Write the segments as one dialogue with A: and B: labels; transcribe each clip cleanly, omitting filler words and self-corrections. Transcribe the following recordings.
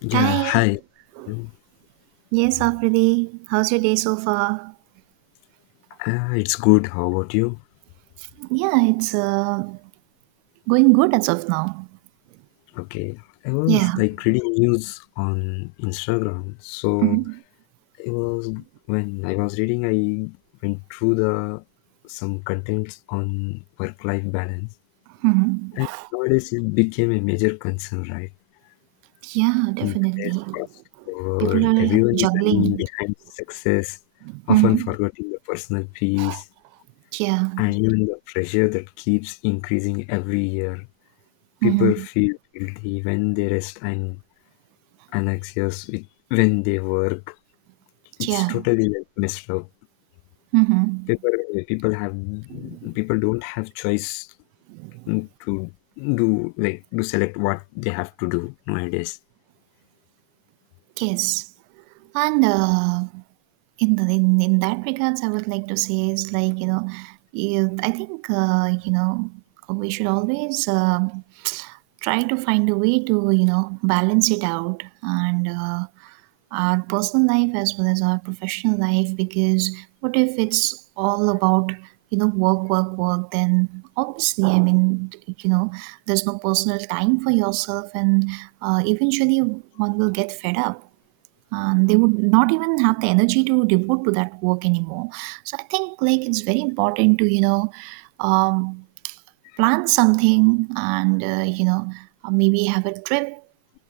A: Yeah,
B: Hi.
A: hi. You?
B: Yes, Afridi. How's your day so far?
A: It's good. How about you?
B: Yeah, it's going good as of now.
A: Okay. I
B: Yeah.
A: was like reading news on Instagram. So it was when I was reading, I went through the some contents on work-life balance, and
B: Hmm.
A: nowadays it became a major concern, right?
B: Yeah,
A: In today's
B: definitely.
A: fast
B: People
A: world,
B: are
A: everyone is running
B: juggling.
A: behind success, often
B: Hmm.
A: forgetting the personal peace
B: Yeah.
A: and even the pressure that keeps increasing every year.
B: Hmm.
A: People feel guilty when they rest and anxious with, when they work. It's
B: Yeah.
A: totally like messed up.
B: Hmm.
A: People people have people don't have choice to do like to select what they have to do nowadays.
B: Yes, and in that regards, I would like to say is like I think we should always try to find a way to balance it out and our personal life as well as our professional life, because what if it's all about work work work? Then obviously, I mean, there's no personal time for yourself and eventually one will get fed up and they would not even have the energy to devote to that work anymore. So I think like it's very important to um, plan something and maybe have a trip,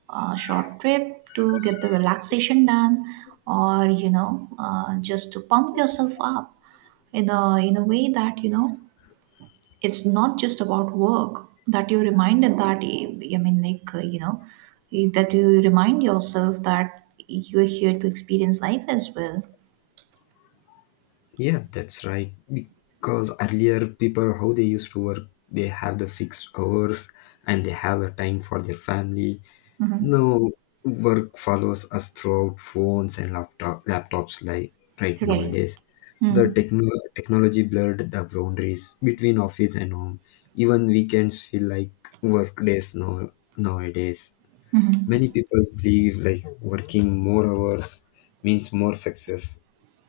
B: a short trip to get the relaxation done, or just to pump yourself up in a way that it's not just about work, that you reminded, that I mean like that you remind yourself that you're here to experience life as well.
A: Yeah, that's right. Because earlier people how they used to work, they have the fixed hours and they have a time for their family.
B: Hmm.
A: No, work follows us throughout phones and laptops like right nowadays. The
B: Hmm.
A: technology blurred the boundaries between office and home. Even weekends feel like work days now nowadays.
B: Hmm.
A: Many people believe like working more hours means more success,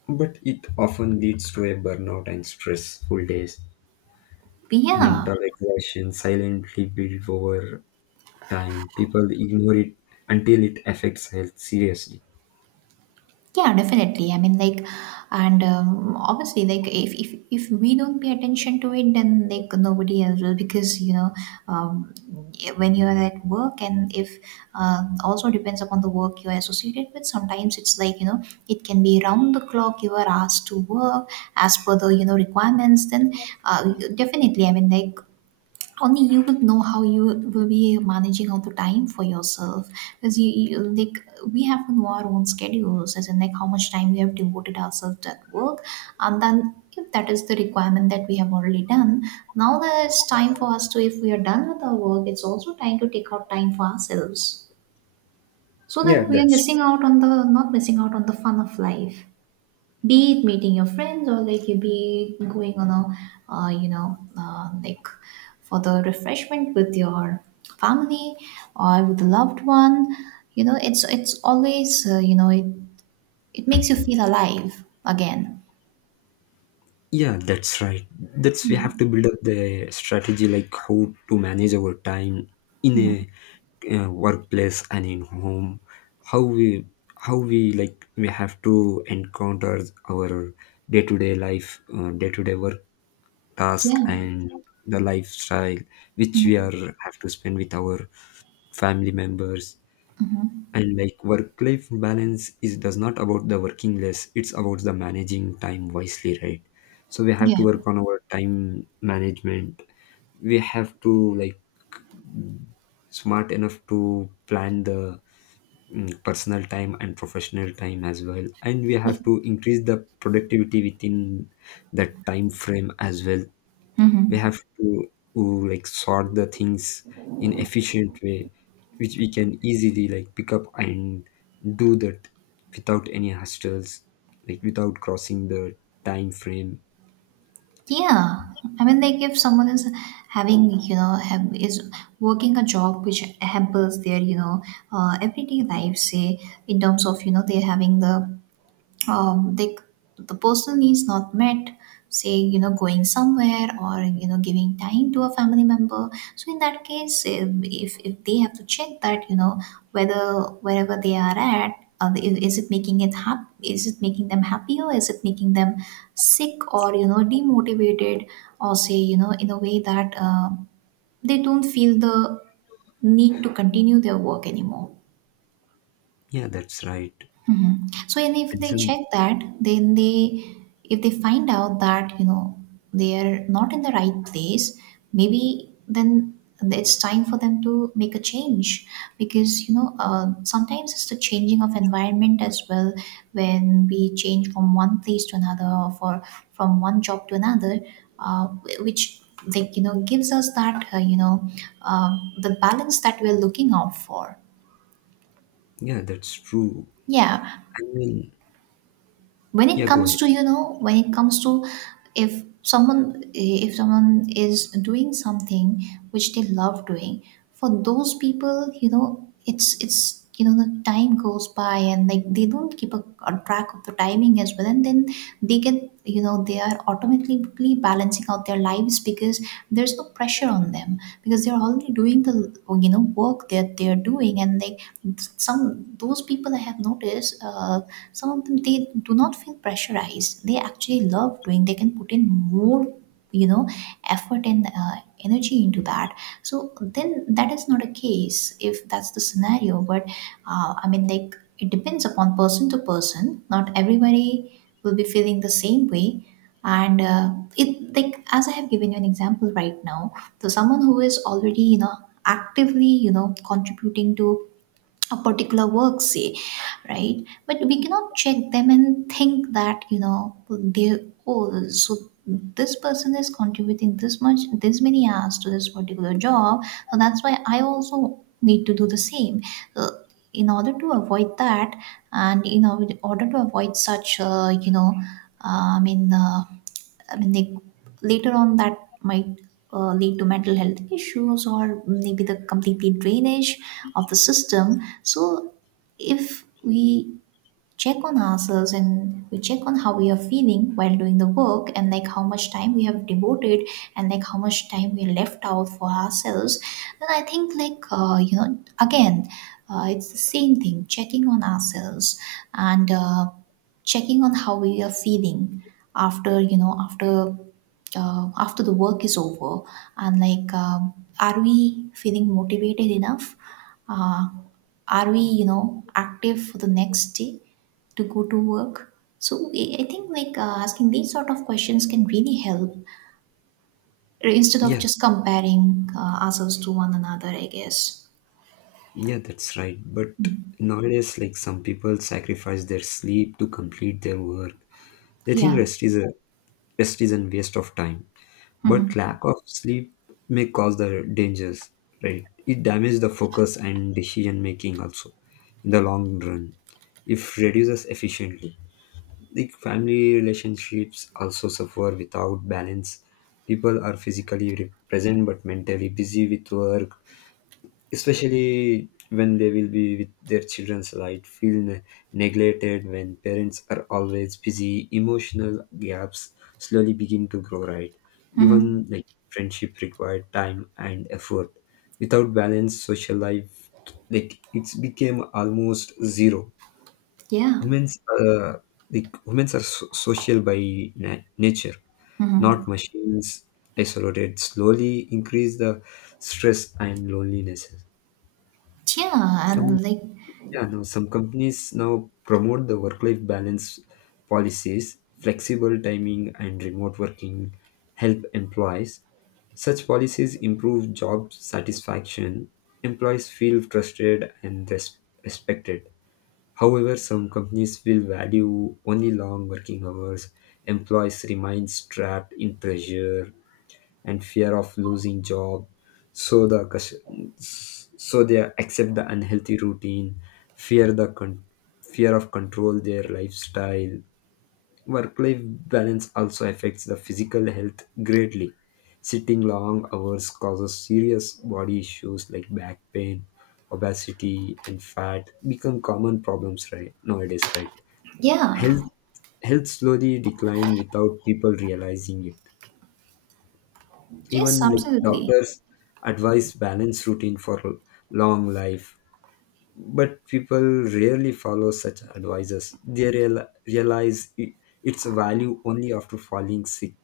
A: but it often leads to a burnout and stressful days.
B: Yeah,
A: Mental exhaustion silently build over time. People ignore it until it affects health seriously.
B: yeah, definitely. I mean, like, and obviously, like if we don't pay attention to it, then like nobody else will, because um, when you're at work and if also depends upon the work you're associated with. Sometimes it's like it can be round the clock you are asked to work as per the requirements. Then uh, definitely, I mean, like, only you would know how you will be managing all the time for yourself. Because you like, we have to know our own schedules, as in like how much time we have devoted ourselves to that work. And then if that is the requirement that we have already done, now there's time for us to, if we are done with our work, it's also time to take out time for ourselves, so
A: Yeah,
B: that we are
A: that's
B: missing out on the, not missing out on the, fun of life. Be it meeting your friends, or like you, be it going on a like, for the refreshment with your family or with a loved one. You know, it's always, it, it makes you feel alive again.
A: Yeah, that's right. That's we have to build up the strategy like how to manage our time in a workplace and in home. How we how we like we have to encounter our day to day life, day to day work task
B: Yeah.
A: and the lifestyle which we
B: Mhm.
A: are have to spend with our family members. And like work life balance is does not about the working less, it's about the managing time wisely, right? So we have to
B: Yeah.
A: work on our time management. We have to like smart enough to plan the personal time and professional time as well, and we have to increase the productivity within that time frame as well. We
B: Mm-hmm.
A: have to like sort the things in efficient way which we can easily like pick up and do that without any hustles, like without crossing the time frame.
B: Yeah, I mean, like, if someone is having, have, is working a job which hampers their, everyday life, say, in terms of, they're having the like, the personal needs not met. Say going somewhere or giving time to a family member. So in that case if they have to check that, whether wherever they are at, is it making it is it making them happy, or is it making them sick, or demotivated, or say, in a way that they don't feel the need to continue their work anymore.
A: Yeah, that's right.
B: Mhm. So, and if
A: And
B: they
A: some.
B: check that, then they, if they find out that, they are not in the right place, maybe then it's time for them to make a change. Because, sometimes it's the changing of environment as well. When we change from one place to another, or for, from one job to another, uh, which like gives us that, the balance that we're looking out for.
A: Yeah, that's true.
B: Yeah,
A: I mean,
B: when
A: yeah,
B: it
A: go
B: comes
A: ahead.
B: to, when it comes to, if someone, if someone is doing something which they love doing, for those people, it's, the time goes by and like they don't keep a track of the timing as well, and then they get, they are automatically balancing out their lives, because there's no pressure on them, because they're already doing the work that they're doing. And they, some, those people I have noticed, some of them, they do not feel pressurized, they actually love doing. They can put in more, you know effort and energy into that. So then that is not a case, if that's the scenario. But I mean, like, it depends upon person to person. Not everybody will be feeling the same way. And it, like, as I have given you an example right now. So someone who is already, actively, contributing to a particular work, say, right, but we cannot check them and think that, they, oh, so this person is contributing this much, this many hours to this particular job, so that's why I also need to do the same. So in order to avoid that, and in order to avoid such, I mean, they, later on that might, lead to mental health issues, or maybe the completely drainage of the system. So if we check on ourselves, and we check on how we are feeling while doing the work, and like how much time we have devoted, and like how much time we left out for ourselves, then I think like, again, it's the same thing, checking on ourselves. And checking on how we are feeling after, after, after the work is over, and like, are we feeling motivated enough, uh, are we, active for the next day to go to work. So I think like, asking these sort of questions can really help, instead of
A: Yeah,
B: just comparing, ourselves to one another, I guess.
A: yeah, that's right, but nowadays like some people sacrifice their sleep to complete their work. They think
B: Yeah.
A: rest is a waste of time. But
B: Mm-hmm.
A: lack of sleep may cause the dangers, right? It damages the focus and decision making also in the long run if reduces efficiently. Like family relationships also suffer without balance. People are physically present but mentally busy with work, especially when they will be with their children, so I feel neglected. When parents are always busy, emotional gaps slowly begin to grow, right?
B: Mm-hmm.
A: Even like friendship required time and effort. Without balance, social life like it's became almost zero.
B: Yeah.
A: Humans humans are social by nature, not
B: Hmm.
A: machines. Isolated slowly increase the stress and loneliness.
B: Yeah. And like,
A: Yeah, now some companies now promote the work-life balance policies, flexible timing, and remote working help employees. Such policies improve job satisfaction. Employees feel trusted and respected. However, some companies will value only long working hours. Employees remain trapped in pressure and fear of losing job, so the so they accept the unhealthy routine, fear the fear of control their lifestyle. Work life balance also affects the physical health greatly. Sitting long hours causes serious body issues like back pain, obesity, and fat become common problems right nowadays, right?
B: yeah.
A: Health slowly decline without people realizing it. Even
B: Yes,
A: like
B: absolutely.
A: doctors advise balanced routine for long life, but people rarely follow such advices. They realize its value only after falling sick.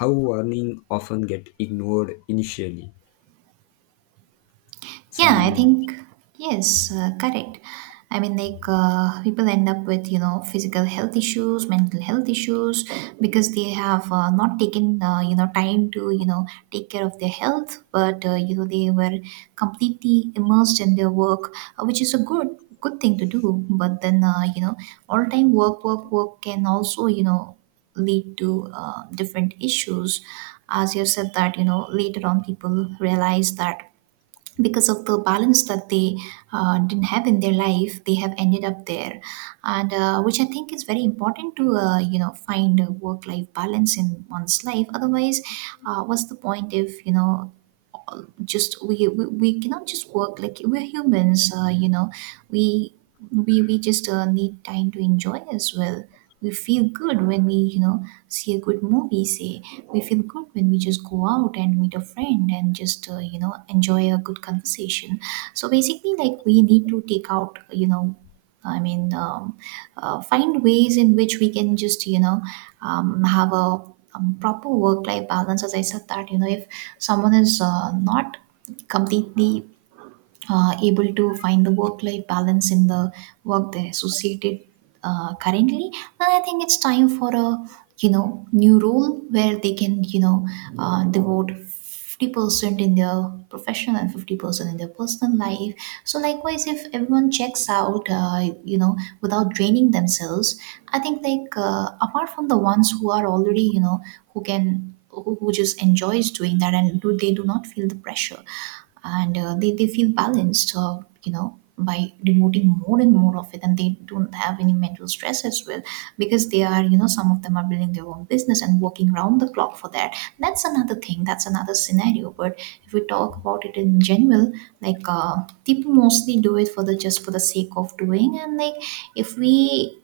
A: How warning often get ignored initially.
B: Yeah, I
A: Some.
B: think, yes, correct. I mean, like, people end up with, physical health issues, mental health issues, because they have, not taken, time to, take care of their health. But, they were completely immersed in their work, which is a good thing to do. But then, all time work, work, work can also, lead to, different issues. As you said that, later on people realize that, because of the balance that they, didn't have in their life, they have ended up there. And, which I think is very important to, find a work life balance in one's life. Otherwise, what's the point if, just we cannot just work, like we're humans. We we just, need time to enjoy as well. We feel good when we, see a good movie, say. We feel good when we just go out and meet a friend and just, enjoy a good conversation. So basically, like, we need to take out, I mean, find ways in which we can just, have a, proper work life balance. As I said that, if someone is, not completely, able to find the work life balance in the work they associated, currently. And I think it's time for a, new role where they can, devote 50% in their professional and 50% in their personal life. So likewise, if everyone checks out, without draining themselves, I think like, apart from the ones who are already, who can, who just enjoys doing that, and do, they do not feel the pressure. And, they feel balanced, by devoting more and more of it, and they don't have any mental stress as well. Because they are, some of them are building their own business and working round the clock for that. That's another thing, that's another scenario. But if we talk about it in general, like, people mostly do it for the just for the sake of doing. And like if we,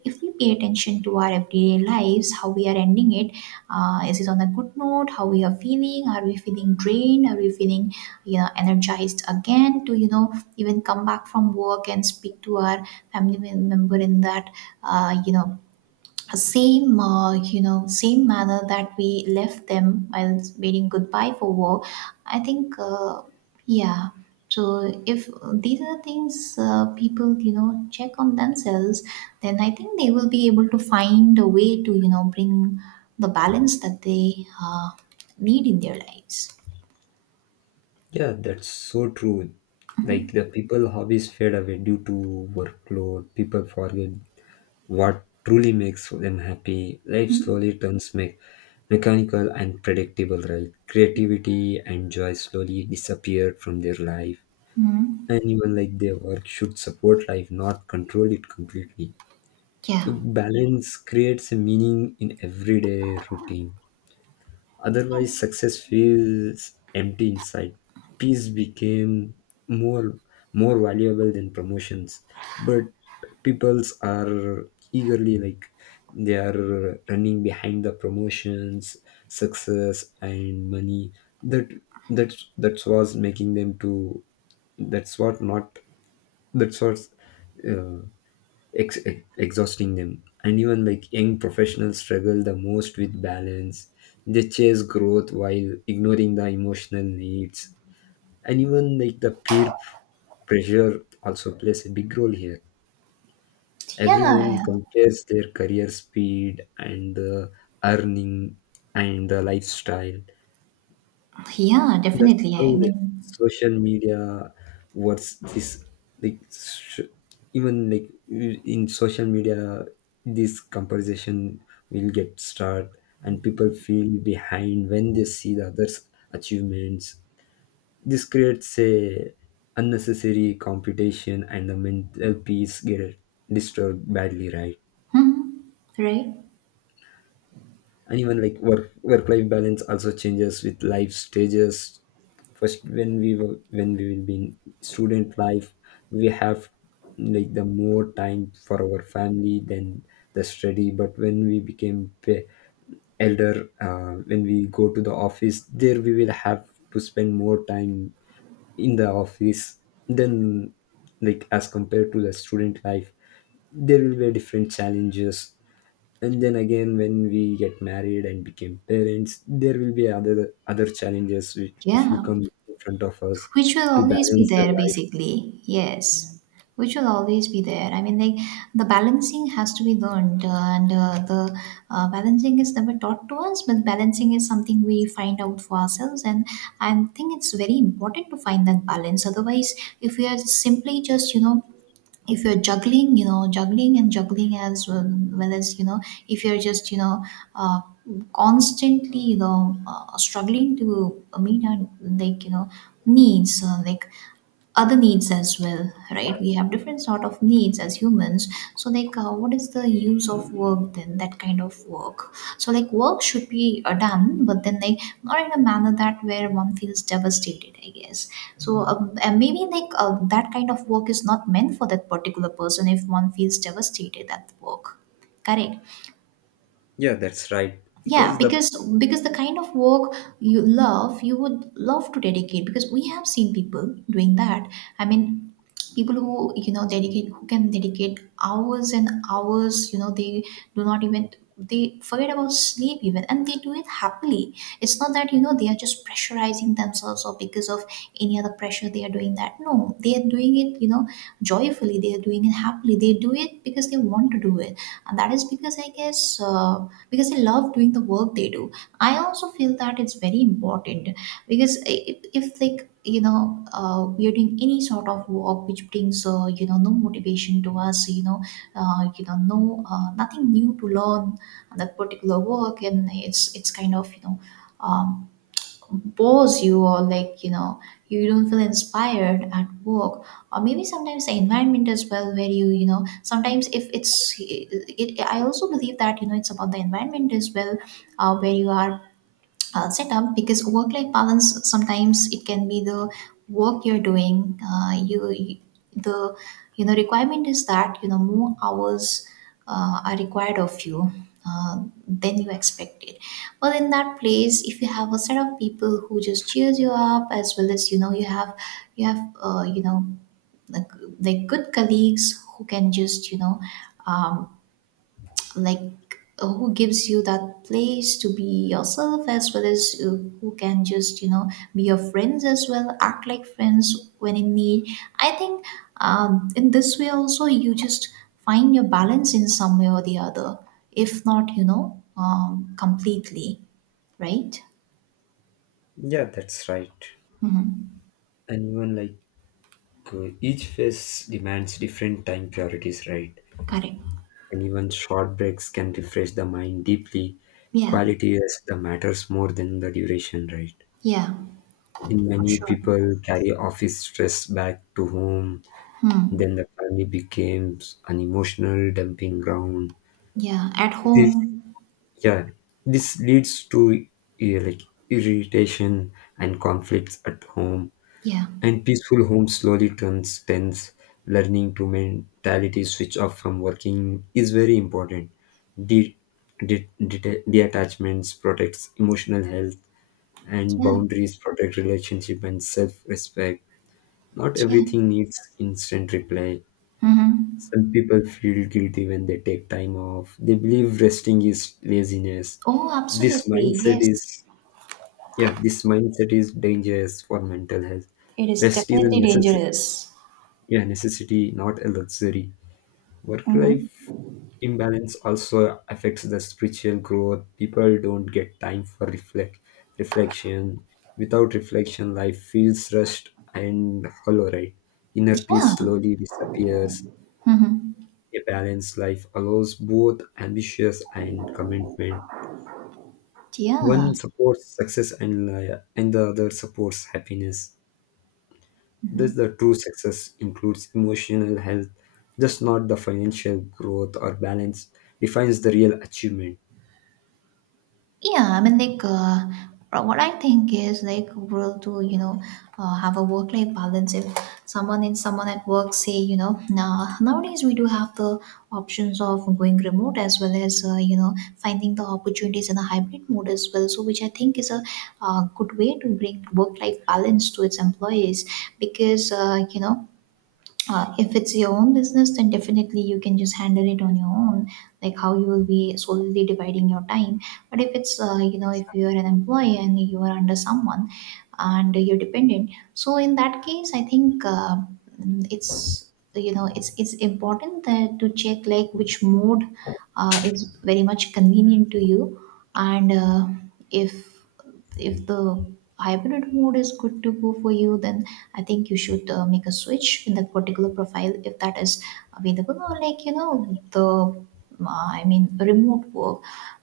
B: if we pay attention to our everyday lives, how we are ending it, is it on a good note? How we are feeling? Are we feeling drained? Are we feeling, energized again, to even come back from work and speak to our family member in that, uh, you know same you know same manner that we left them while bidding goodbye for war. I think, yeah. So if these are things, people, check on themselves, then I think they will be able to find a way to, bring the balance that they, uh, need in their lives.
A: Yeah, that's so true. Like the people hobbies fade away due to workload. People forget what truly makes them happy. Life slowly turns mechanical and predictable, right? Creativity and joy slowly disappear from their life.
B: Mhm.
A: And even like their work should support life, not control it completely.
B: Yeah.
A: Like balance creates a meaning in everyday routine. Otherwise, success feels empty inside. Peace became more more valuable than promotions, but peoples are eagerly like they are running behind the promotions, success, and money. That that was making them to, that's what not, that's what exhausting them. And even like young professionals struggle the most with balance. They chase growth while ignoring the emotional needs. And even like the peer pressure also plays a big role here. Everyone
B: Yeah.
A: compares their career speed and the earning and the lifestyle.
B: Yeah,
A: That's
B: definitely.
A: how
B: I
A: the
B: mean.
A: social media, what's this, like even like in social media, this comparison will get start and people feel behind when they see the others achievements. This creates a unnecessary competition and the mental peace get disturbed badly, right?
B: Mhm. Right,
A: And even like work life balance also changes with life stages. First, when we were when we will be in student life, we have like the more time for our family than the study. But when we became elder, when we go to the office, there we will have to spend more time in the office than like as compared to the student life. There will be different challenges, and then again when we get married and became parents, there will be other challenges which will
B: yeah,
A: come in front of us
B: which will
A: to
B: always be
A: balance the
B: there
A: life.
B: basically, yes. Which will always be there, I mean, like, the balancing has to be learned, and the balancing is never taught to us, but balancing is something we find out for ourselves. And I think it's very important to find that balance. Otherwise, if we are simply just, you know, if you're juggling, you know, juggling and juggling as well, well, as you know, if you're just, you know, uh, constantly, you know, struggling to meet our, like, you know, needs, like other needs as well, right? We have different sort of needs as humans. So, like, what is the use of work then, that kind of work? So, like, work should be done, but then, like, not in a manner that where one feels devastated, I guess. So, and maybe, like, that kind of work is not meant for that particular person if one feels devastated at work. Correct.
A: Yeah, that's right.
B: Yeah,
A: Because the.
B: because the kind of work you love, you would love to dedicate, because we have seen people doing that. I mean, people who, you know, dedicate, who can dedicate hours and hours, you know, they do not even, they forget about sleep even, and they do it happily. It's not that, you know, they are just pressurizing themselves, or because of any other pressure they are doing that. No, they are doing it, you know, joyfully, they are doing it happily, they do it because they want to do it. And that is because, I guess, because I love doing the work they do. I also feel that it's very important because if like, you know, we are doing any sort of work which brings, you know, no motivation to us, you know, you know, no nothing new to learn on that particular work, and it's kind of, you know, Um, bores you, or, like, you know, you don't feel inspired at work, or maybe sometimes the environment as well, where you know, sometimes if I also believe that, you know, it's about the environment as well, where you are setup. Because work life balance, sometimes it can be the work you're doing, you, the, you know, requirement is that, you know, more hours are required of you, than you expected. But in that place, if you have a set of people who just cheers you up, as well as, you know, you have, you have, you know, like, like good colleagues who can just, you know, um, like, who gives you that place to be yourself, as well as, who can just, you know, be your friends as well, act like friends when in need. I think, in this way also, you just find your balance in some way or the other, if not, you know, completely. Right.
A: Yeah, that's right. And even like each phase demands different time priorities, right?
B: Correct.
A: And even short breaks can refresh the mind deeply.
B: Yeah.
A: Quality is the matters more than the duration, right?
B: Yeah.
A: In
B: For
A: many
B: sure.
A: people carry office stress back to home. Then the family becomes an emotional dumping ground.
B: Yeah, at
A: This,
B: home.
A: yeah, this leads to eh, like irritation and conflicts at home.
B: Yeah.
A: And peaceful home slowly turns tense. Learning to mentality switch off from working is very important. De- Detachments protects emotional health, and
B: Yeah.
A: boundaries protect relationship and self-respect. Not
B: Yeah.
A: everything needs instant reply.
B: Mm-hmm.
A: Some people feel guilty when they take time off. They believe resting is laziness.
B: Oh,
A: This
B: absolutely,
A: mindset
B: yes.
A: is, yeah, this mindset is dangerous for mental health.
B: It is
A: Rest is a
B: definitely
A: necessary,
B: dangerous.
A: yeah, necessity, not a luxury. Work
B: Mm-hmm.
A: life imbalance also affects the spiritual growth. People don't get time for reflection. Without reflection, life feels rushed and hollow, right? Inner
B: Yeah.
A: peace slowly disappears.
B: Hmm.
A: A balanced life allows both ambitions and commitment. One
B: Yeah.
A: supports success and the other supports happiness. Thus, the true success includes emotional health, just not the financial growth or balance defines the real achievement.
B: Yeah. I mean, like, what I think is, like, we'll do, you know, have a work-life balance. If someone in, someone at work say, you know, now, nowadays we do have the options of going remote, as well as, you know, finding the opportunities in a hybrid mode as well. So, which I think is a good way to bring work-life balance to its employees, because, you know, if it's your own business, then definitely you can just handle it on your own, like how you will be solely dividing your time. But if it's, you know, if you are an employee and you are under someone, and you're dependent, so in that case, I think, it's, you know, it's important that, to check like which mode is very much convenient to you. And if if the hybrid mode is good to go for you, then I think you should make a switch in that particular profile, if that is available, or, like, you know, the I mean remote work.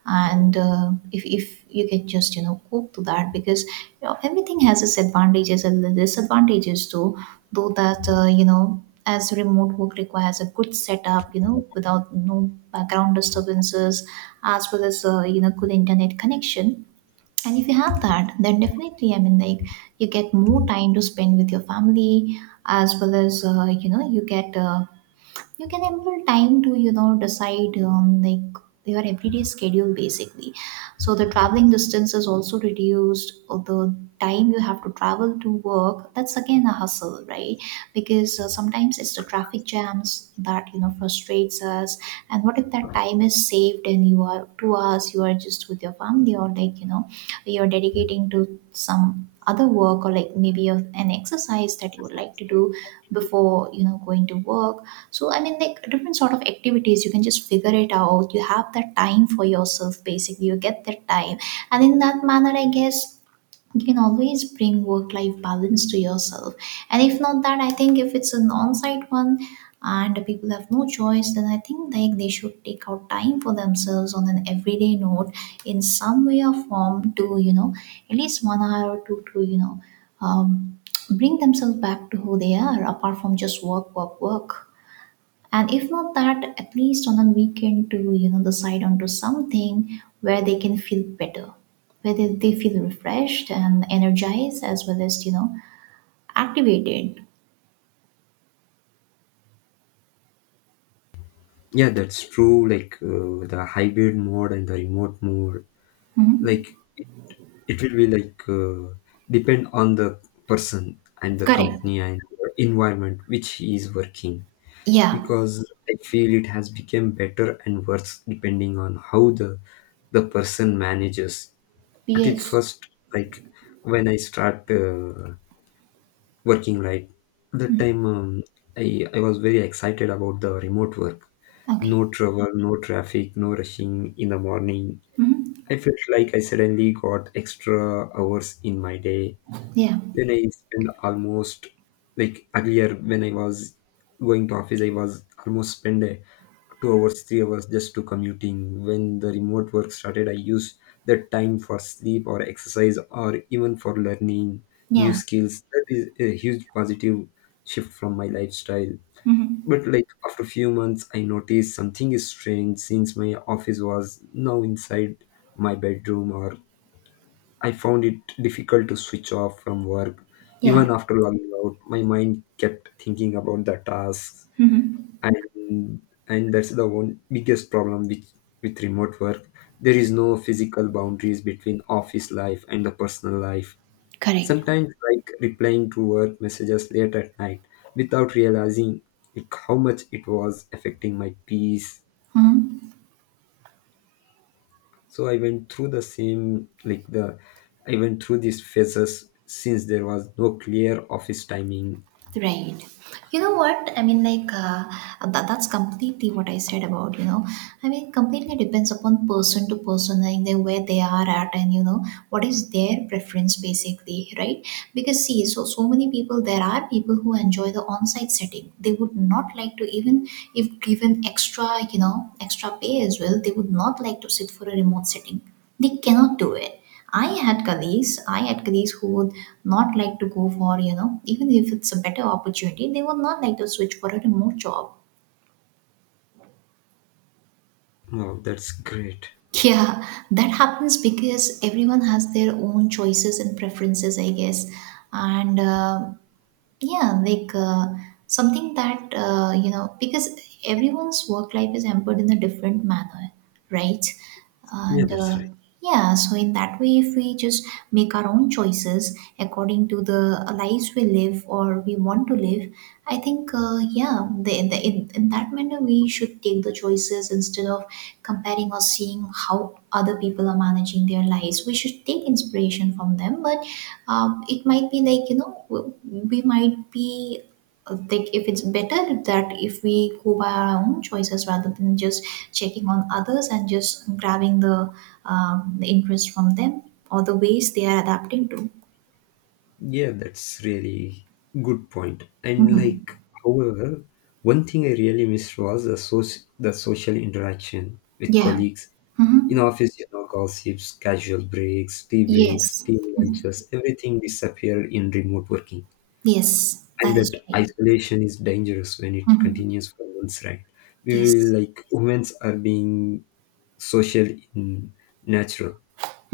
B: And if you can just, you know, cope to that, because, you know, everything has its advantages and disadvantages too, though that, you know, as remote work requires a good setup, you know, without no background disturbances, as well as, you know, good internet connection. And if you have that, then definitely, I mean, like, you get more time to spend with your family, as well as, you know, you get you can have time to, you know, decide, like, your everyday schedule basically. So the traveling distance is also reduced, or the time you have to travel to work, that's again a hustle, right? Because, sometimes it's the traffic jams that, you know, frustrates us. And what if that time is saved, and you are 2 hours you are just with your family, or, like, you know, you're dedicating to some other work, or, like, maybe an exercise that you would like to do before, you know, going to work. So, I mean, like, different sort of activities you can just figure it out, you have that time for yourself basically, you get that time. And in that manner, I guess, you can always bring work life balance to yourself. And if not that, I think if it's an on-site one, and people have no choice, then I think, like, they should take out time for themselves on an everyday note, in some way or form, to, you know, at least 1 hour or two, to, you know, um, bring themselves back to who they are, apart from just work, work, work. And if not that, at least on a weekend, to, you know, decide onto something where they can feel better, where they feel refreshed and energized, as well as, you know, activated.
A: Yeah, that's true. Like the hybrid mode and the remote mode, like it will be like depend on the person and the
B: Correct.
A: company and the environment which he is working,
B: Yeah.
A: because I feel it has become better and worse depending on how the person manages. At it
B: Yes.
A: first, like when I start working, right, that time I was very excited about the remote work.
B: Okay.
A: No travel, no traffic, no rushing in the morning.
B: Hmm.
A: I felt like I suddenly got extra hours in my day.
B: Yeah.
A: Then I spend almost, like earlier when I was going to office, I was almost spend 2 hours, 3 hours just to commuting. When the remote work started, I used that time for sleep or exercise or even for learning new
B: Yeah.
A: skills. That is a huge positive shift from my lifestyle.
B: Hmm.
A: But like after a few months, I noticed something is strange. Since my office was now inside my bedroom, or I found it difficult to switch off from work.
B: Yeah.
A: Even after logging out, my mind kept thinking about the tasks,
B: Hmm.
A: and and that's the one biggest problem with remote work. There is no physical boundaries between office life and the personal life.
B: Correct.
A: Sometimes like replying to work messages late at night without realizing like how much it was affecting my peace.
B: Hmm.
A: So I went through the same, like the I went through these phases since there was no clear office timing.
B: Right. You know what? I mean, like, that's completely what I said about, you know, I mean, completely depends upon person to person, like, they, where they are at, and, you know, what is their preference basically, right? Because, see, so, so many people, there are people who enjoy the on-site setting. They would not like to even, if given extra, you know, extra pay as well, they would not like to sit for a remote setting, they cannot do it. I had colleagues, I had colleagues who would not like to go for, you know, even if it's a better opportunity, they would not like to switch for a remote job.
A: Wow, that's great.
B: Yeah, that happens because everyone has their own choices and preferences, I guess. And yeah, like, something that, you know, because everyone's work life is hampered in a different manner, right?
A: Yeah,
B: And
A: that's right.
B: yeah, so, in that way, if we just make our own choices according to the lives we live or we want to live, I think, yeah, the, in that manner we should take the choices instead of comparing or seeing how other people are managing their lives. We should take inspiration from them, but it might be like, you know, we might be like, if it's better that if we go by our own choices rather than just checking on others and just grabbing the interest from them, or the ways they are adapting to.
A: Yeah, that's really good point. And
B: Hmm.
A: like, however, one thing I really missed was the the social interaction with
B: Yeah.
A: colleagues in
B: Hmm.
A: office. You know, gossips, casual breaks, tea breaks,
B: Yes.
A: team lunches, everything disappeared in remote working.
B: Yes,
A: And
B: that is
A: that
B: right.
A: isolation is dangerous when it
B: Hmm.
A: continues for months, right? We
B: Yes.
A: will like humans are being social in natural.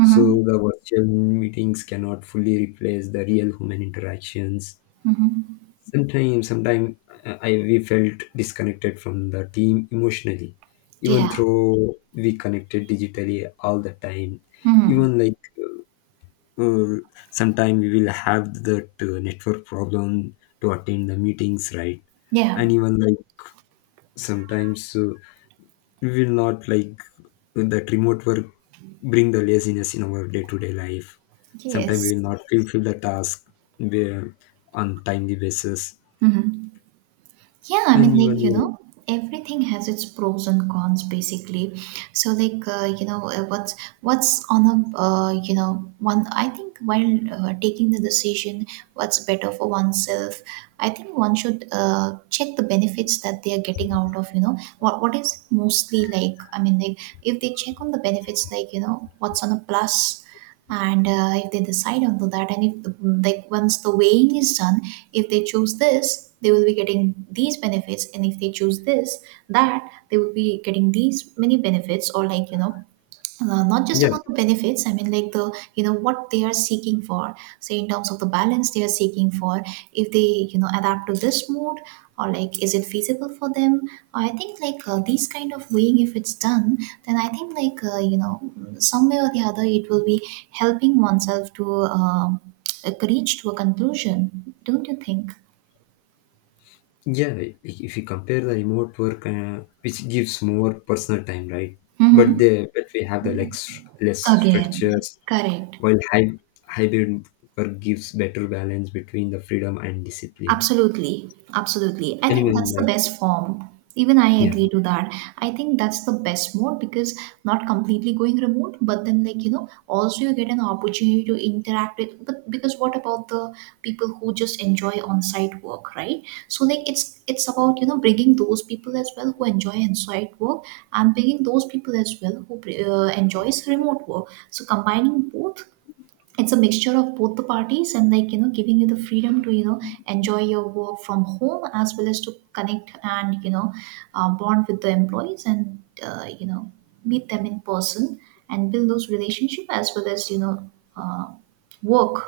A: So the virtual meetings cannot fully replace the real human interactions.
B: Hmm.
A: Sometimes I we felt disconnected from the team emotionally, even
B: Yeah.
A: though we connected digitally all the time.
B: Hmm.
A: Even like uh, sometimes we will have that network problem to attend the meetings, right? And
B: Yeah.
A: even like sometimes will not like that remote work bring the laziness in our day-to-day life. Sometimes we
B: Yes.
A: will not fulfill the task where- on timely basis.
B: Hmm. Yeah, I
A: And
B: mean, like,
A: even
B: you
A: like,
B: know, everything has its pros and cons basically. So, like, you know, what's on a, you know, one, I think while taking the decision, what's better for oneself, I think one should check the benefits that they are getting out of, you know, what is mostly like, I mean, like, if they check on the benefits, like, you know, what's on a plus. And if they decide onto that, and if the, like, once the weighing is done, if they choose this, they will be getting these benefits, and if they choose this, that they will be getting these many benefits. Or, like, you know, not just
A: yeah,
B: about the benefits, I mean, like, the, you know, what they are seeking for, say in terms of the balance they are seeking for, if they, you know, adapt to this mode, or, like, is it feasible for them. I think, like, these kind of weighing if it's done, then I think, like, you know, some way or the other it will be helping oneself to um, reach to a conclusion. Don't you think?
A: yeah, if you compare the remote work which gives more personal time, right, but
B: Hmm.
A: they but we have the less structures,
B: Again. Correct.
A: while hybrid work gives better balance between the freedom and discipline.
B: Absolutely. Absolutely. I think
A: Anyone
B: that's the
A: like,
B: best form. Even I
A: yeah.
B: agree to that. I think that's the best mode, because not completely going remote, but then, like, you know, also you get an opportunity to interact with. But because, what about the people who just enjoy on site work, right? So, like, it's about, you know, bringing those people as well who enjoy on site work, and bringing those people as well who enjoys remote work. So, combining both, it's a mixture of both the parties, and, like, you know, giving you the freedom to, you know, enjoy your work from home, as well as to connect and, you know, bond with the employees, and, you know, meet them in person, and build those relationship, as well as, you know, uh, work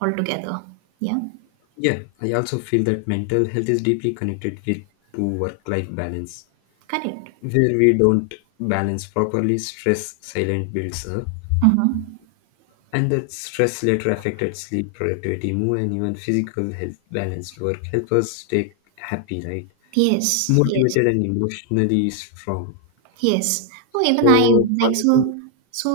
B: all together. Yeah.
A: Yeah, I also feel that mental health is deeply connected with to work-life balance.
B: Correct.
A: Where we don't balance properly, stress silent builds up,
B: Mm-hmm.
A: and that stress later affected sleep, productivity, mood, and even physical health. Balanced work help us stay happy, right?
B: Yes. Yes.
A: Motivated and emotionally strong.
B: Yes. No, even I,
A: So,
B: like,
A: positive,
B: so so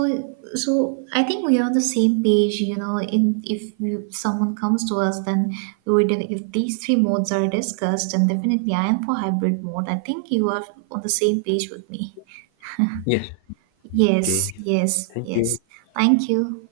B: so I think we are on the same page, you know, in if you, someone comes to us, then we would, if these three modes are discussed, and definitely I am for hybrid mode. I think you are on the same page with me.
A: yeah.
B: Yes,
A: Okay.
B: yes,
A: Thank you.
B: yes. Thank you.